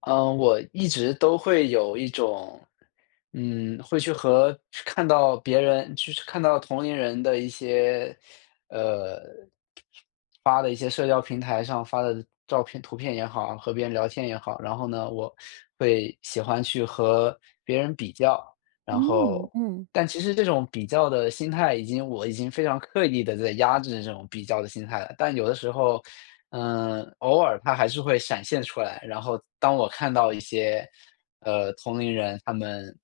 嗯，我一直都会有一种，会去和去看到别人，就是看到同龄人的一些，呃，发的一些社交平台上发的照片、图片也好，和别人聊天也好，然后呢，我会喜欢去和别人比较，然嗯后，嗯但其实这种比较的心态已经，我已经非常刻意的在压制这种比较的心态了，但有的时候，偶尔它还是会闪现出来，然后当我看到一些，同龄人他们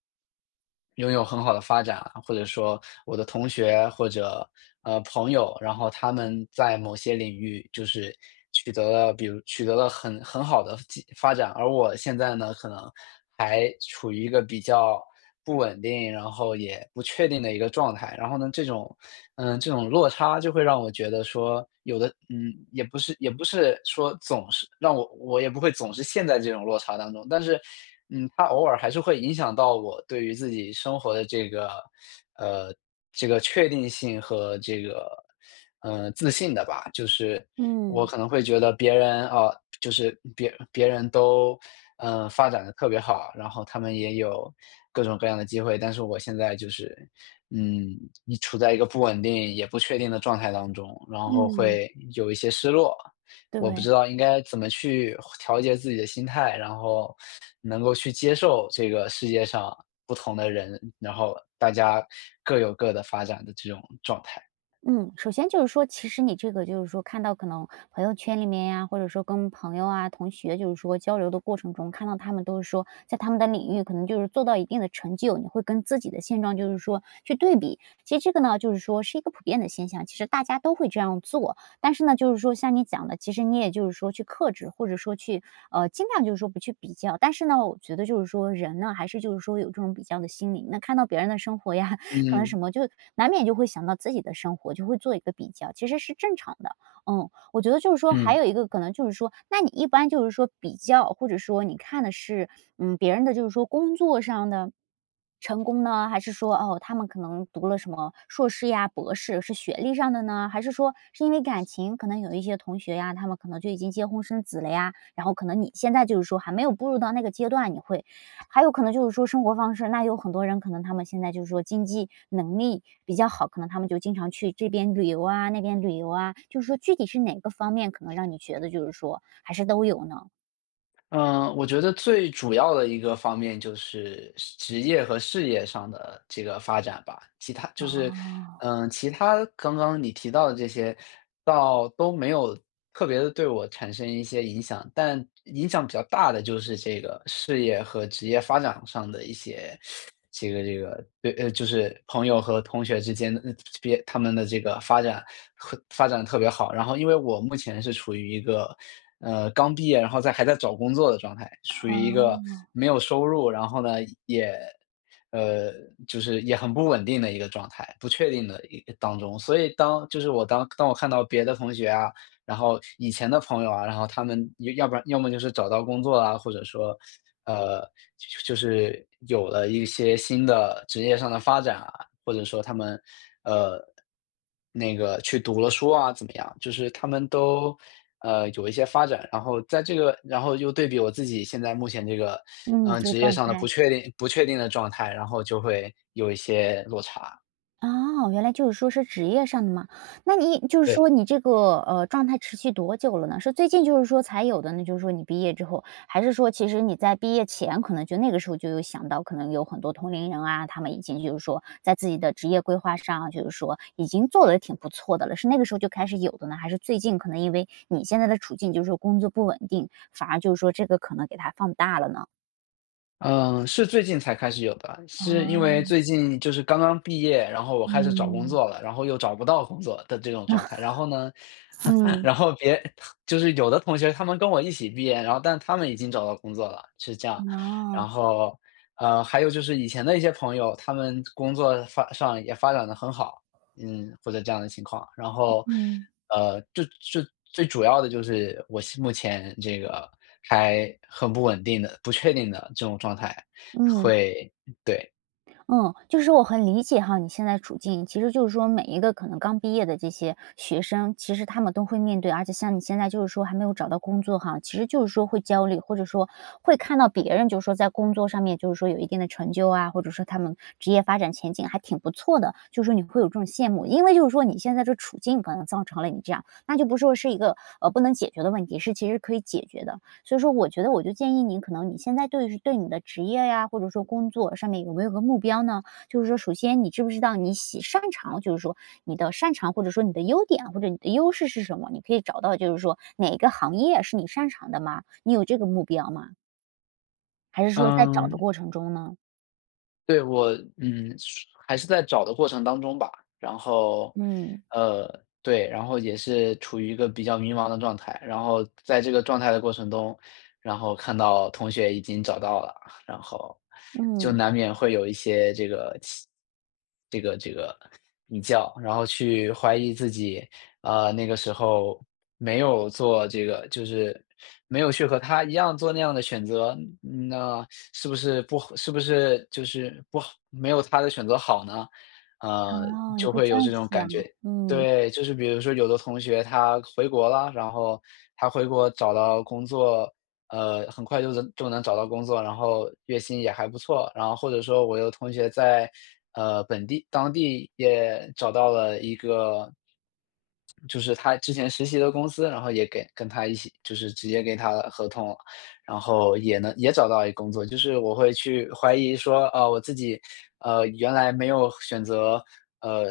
拥有很好的发展啊，或者说我的同学或者，朋友，然后他们在某些领域就是取得了比如取得了很好的进发展，而我现在呢，可能还处于一个比较不稳定，然后也不确定的一个状态。然后呢，这种，这种落差就会让我觉得说，有的，嗯，也不是说总是让我也不会总是陷在这种落差当中，但是，它偶尔还是会影响到我对于自己生活的这个，呃，这个确定性和这个自信的吧，就是我嗯可能会觉得别人啊，就是别人都，嗯发展的特别好，然后他们也有各种各样的机会，但是我现在就是，嗯，你处在一个不稳定也不确定的状态当中，然后嗯，会有一些失落。我不知对。道应该怎么去调节自己的心态，然后能够去接受这个世界上不同的人，然后大家各有各的发展的这种状态。嗯，首先就是说，其实你这个就是说看到可能朋友圈里面呀，或者说跟朋友啊、同学，就是说交流的过程中，看到他们都是说在他们的领域可能就是做到一定的成就，你会跟自己的现状就是说去对比。其实这个呢，就是说是一个普遍的现象，其实大家都会这样做。但是呢，就是说像你讲的，其实你也就是说去克制，或者说去尽量就是说不去比较。但是呢，我觉得就是说人呢，还是就是说有这种比较的心理。那看到别人的生活呀，可能嗯。什么，就难免就会想到自己的生活，就会做一个比较，其实是正常的。嗯，我觉得就是说还嗯，有一个可能就是说，那你一般就是说比较，或者说你看的是，嗯，别人的就是说工作上的成功呢，还是说哦，他们可能读了什么硕士呀、博士，是学历上的呢？还是说是因为感情？可能有一些同学呀，他们可能就已经结婚生子了呀，然后可能你现在就是说还没有步入到那个阶段，你会还有可能就是说生活方式，那有很多人可能他们现在就是说经济能力比较好，可能他们就经常去这边旅游啊，那边旅游啊，就是说具体是哪个方面可能让你觉得就是说还是都有呢？嗯，我觉得最主要的一个方面就是职业和事业上的这个发展吧，其他就是，哦，嗯、其他刚刚你提到的这些，倒都没有特别的对我产生一些影响，但影响比较大的就是这个事业和职业发展上的一些。这个对，就是朋友和同学之间的别他们的这个发展和发展特别好。然后因为我目前是处于一个，刚毕业，然后在还在找工作的状态，属于哦。一个没有收入，然后呢也，呃，就是也很不稳定的一个状态，不确定的一个当中。所以当就是我当我看到别的同学啊，然后以前的朋友啊，然后他们要不然要么就是找到工作啊，或者说呃，就是有了一些新的职业上的发展啊，或者说他们，呃，那个去读了书啊，怎么样？就是他们都，有一些发展。然后在这个，然后又对比我自己现在目前这个，嗯、嗯，呃这个职业状上的态。不确定的状态，然后就会有一些落差。哦，原来就是说是职业上的嘛。那你就是对。说你这个，状态持续多久了呢？是最近就是说才有的呢，就是说你毕业之后，还是说其实你在毕业前可能就那个时候就有想到，可能有很多同龄人啊，他们已经就是说在自己的职业规划上啊，就是说已经做的挺不错的了，是那个时候就开始有的呢？还是最近可能因为你现在的处境就是说工作不稳定，反而就是说这个可能给它放大了呢？嗯，是最近才开始有的，啊，是因为最近就是刚刚毕业，然后我开始找工嗯，作了，然后又找不到工作的这种状态。然后呢，嗯，然后别，就是有的同学他们跟我一起毕业，然后但他们已经找到工作了，是哦，这样。嗯，嗯，然哦，后，还有就是以前的一些朋友，他们工作发上也发展的很好，嗯，或者这样的情况。然后，嗯。就最主要的就是我现目前这个还很不稳定的、不确定的这种状态，嗯。会对，嗯，就是说我很理解哈，你现在处境，其实就是说每一个可能刚毕业的这些学生，其实他们都会面对，而且像你现在就是说还没有找到工作哈，其实就是说会焦虑，或者说会看到别人就是说在工作上面就是说有一定的成就啊，或者说他们职业发展前景还挺不错的，就是说你会有这种羡慕，因为就是说你现在这处境可能造成了你这样，那就不是说是一个不能解决的问题，是其实可以解决的。所以说我觉得我就建议你，可能你现在对你的职业呀，或者说工作上面有没有个目标呢？就是说，首先你知不知道你喜擅长，就是说你的擅长或者说你的优点或者你的优势是什么？你可以找到，就是说哪个行业是你擅长的吗？你有这个目标吗？还是说在找的嗯。过程中呢？对，我嗯，还是在找的过程当中吧，然后，嗯呃，对，然后也是处于一个比较迷茫的状态，然后在这个状态的过程中，然后看到同学已经找到了，然后就嗯，难免会有一些这个起这个这个比较，然后去怀疑自己，那个时候没有做这个，就是没有去和他一样做那样的选择，嗯那是不是不是不是就是不好没有他的选择好呢？呃，哦，你就会会这有样这种感觉。想，嗯，对，就是比如说有的同学他回国了，然后他回国找到工作，很快就能找到工作，然后月薪也还不错。然后或者说我有同学在，本地当地也找到了一个就是他之前实习的公司，然后也给跟他一起就是直接给他合同了。然后也能也找到一个工作，就是我会去怀疑说，我自己，原来没有选择，呃，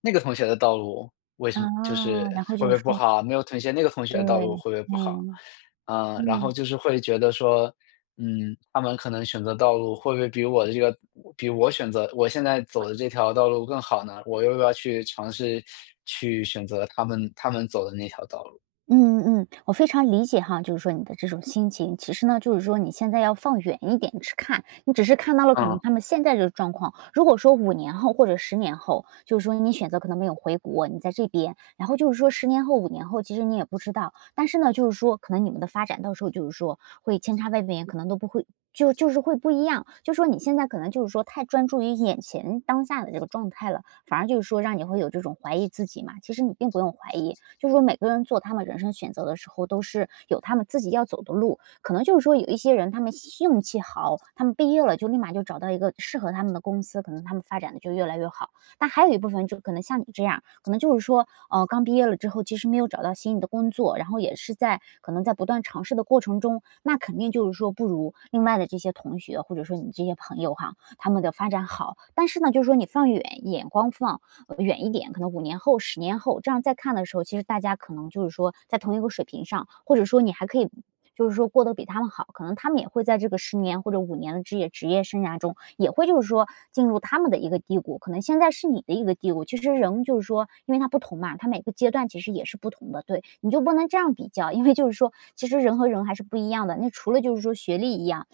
那个同学的道路，为什啊，么就是然后会不就会是不说，好？没有选择那个同学对，的道路会不会不好？嗯嗯，然后嗯。就是会觉得说，他们可能选择道路会不会比我的这个比我选择我现在走的这条道路更好呢？我又要去尝试去选择他们走的那条道路，嗯嗯，我非常理解哈，就是说你的这种心情。其实呢，就是说你现在要放远一点去看，你只是看到了可能嗯。他们现在这个状况。如果说五年后或者十年后，就是说你选择可能没有回国，你在这边，然后就是说十年后、五年后，其实你也不知道。但是呢，就是说可能你们的发展到时候就是说会千差万别，可能都不会。就是会不一样，就说你现在可能就是说太专注于眼前当下的这个状态了，反而就是说让你会有这种怀疑自己嘛。其实你并不用怀疑，就是说每个人做他们人生选择的时候，都是有他们自己要走的路。可能就是说有一些人，他们运气好，他们毕业了就立马就找到一个适合他们的公司，可能他们发展的就越来越好。但还有一部分就可能像你这样，可能就是说，刚毕业了之后，其实没有找到心仪的工作，然后也是在可能在不断尝试的过程中，那肯定就是说不如另外的这些同学或者说你这些朋友哈，他们的发展好。但是呢，就是说你放远眼光放，远一点，可能五年后、十年后，这样再看的时候，其实大家可能就是说在同一个水平上，或者说你还可以。就是说过得比他们好，可能他们也会在这个十年或者五年的职业生涯中，也会就是说进入他们的一个低谷，可能现在是你的一个低谷。其实人就是说，因为他不同嘛，他每个阶段其实也是不同的，对，你就不能这样比较，因为就是说，其实人和人还是不一样的。那除了就是说学历一样。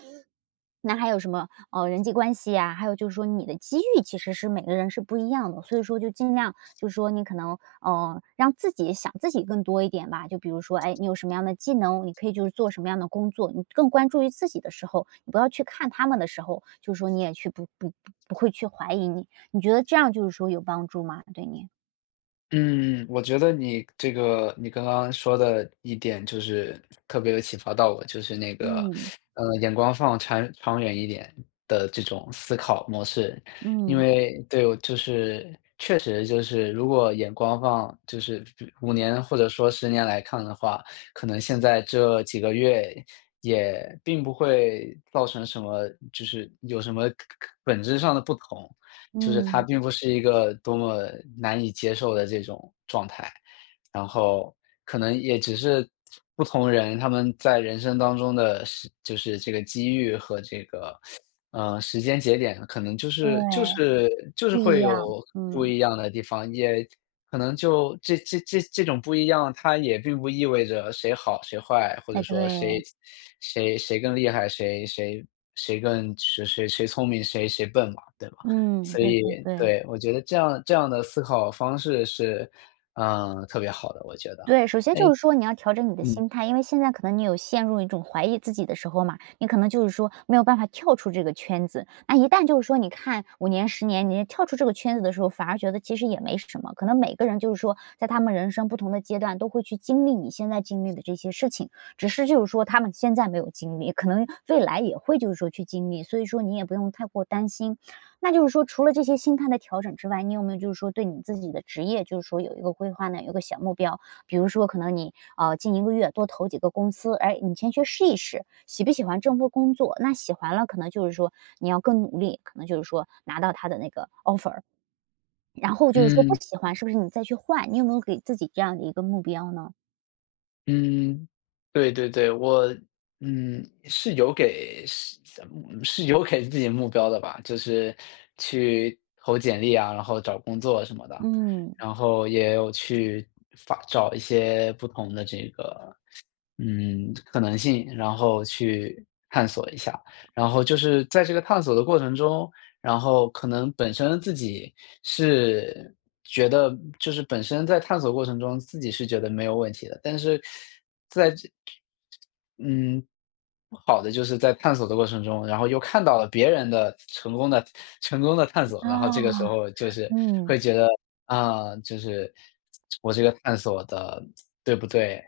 那还有什么，人际关系呀，还有就是说你的机遇其实是每个人是不一样的，所以说就尽量就是说你可能，让自己想自己更多一点吧。就比如说，哎，你有什么样的技能，你可以就是做什么样的工作，你更关注于自己的时候，你不要去看他们的时候，就是说你也去不会去怀疑你，你觉得这样就是说有帮助吗？对你？嗯，我觉得你这个你刚刚说的一点就是特别有启发到我，就是那个，嗯，眼光放长远一点的这种思考模式。因嗯，为对，我就是确实就是如果眼光放就是5年或者说10年来看的话，可能现在这几个月也并不会造成什么就是有什么本质上的不同。就是它嗯，并不是一个多么难以接受的这种状态。然后可能也只是不同人他们在人生当中的时就是这个机遇和这个，时间节点，可能就是就对，是就是不一会样，有不嗯，一样的地方，也可能就这种不一样，它也并不意味着谁好谁坏，或者哎，说对，谁更厉害，谁聪明，谁笨嘛，对吧？嗯，所对以对对。对，我觉得这样的思考方式是，嗯，特别好的，我觉得。对，首先哎，就是说你要调整你的嗯，心态，因为现在可能你有陷入一种怀疑自己的时候嘛，你可能就是说没有办法跳出这个圈子。那一旦就是说你看五年、十年，你跳出这个圈子的时候，反而觉得其实也没什么。可能每个人就是说，在他们人生不同的阶段，都会去经历你现在经历的这些事情，只是就是说他们现在没有经历，可能未来也会就是说去经历，所以说你也不用太过担心。那就是说，除了这些心态的调整之外，你有没有就是说对你自己的职业，就是说有一个规划呢，有一个小目标？比如说可能你，近一个月多投几个公司，哎，你先去试一试，喜不喜欢这份工作，那喜欢了可能就是说你要更努力，可能就是说拿到他的那个 offer，然后就是说不嗯，喜欢是不是你再去换，你有没有给自己这样的一个目标呢？嗯，对对对，我，嗯，是有给是嗯，是有给自己目标的吧，就是去投简历啊，然后找工作什么的，嗯。然后也有去发找一些不同的这个嗯，可能性，然后去探索一下。然后就是在这个探索的过程中，然后可能本身自己是觉得就是本身在探索过程中自己是觉得没有问题的，但是在这嗯，不好的就是在探索的过程中，然后又看到了别人的成功的探索，啊，然后这个时候就是嗯，会觉得，啊，就是我这个探索的对不对？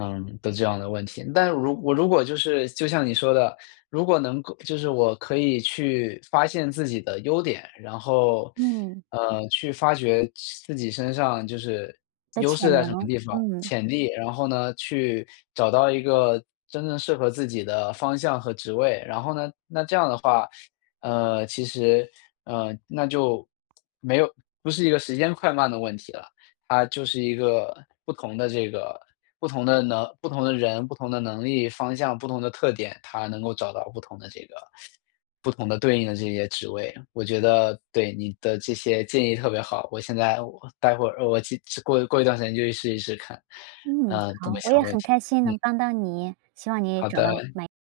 嗯，的这样的问题。但如我如果就是就像你说的，如果能够就是我可以去发现自己的优点，然后，嗯，去发掘自己身上就是的优势潜在什么能，地方，嗯，潜力，然后呢，去找到一个真正适合自己的方向和职位，然后呢，那这样的话，其实，那就没有不是一个时间快慢的问题了。他就是一个不同的这个不同的能不同的人、不同的能力方向、不同的特点，他能够找到不同的这个不同的对应的这些职位。我觉得对，你的这些建议特别好，我现在我待会儿我去过一段时间就去试一试看，嗯，嗯这么好，我想也问很题。开心能帮到你，希望你好找的。到满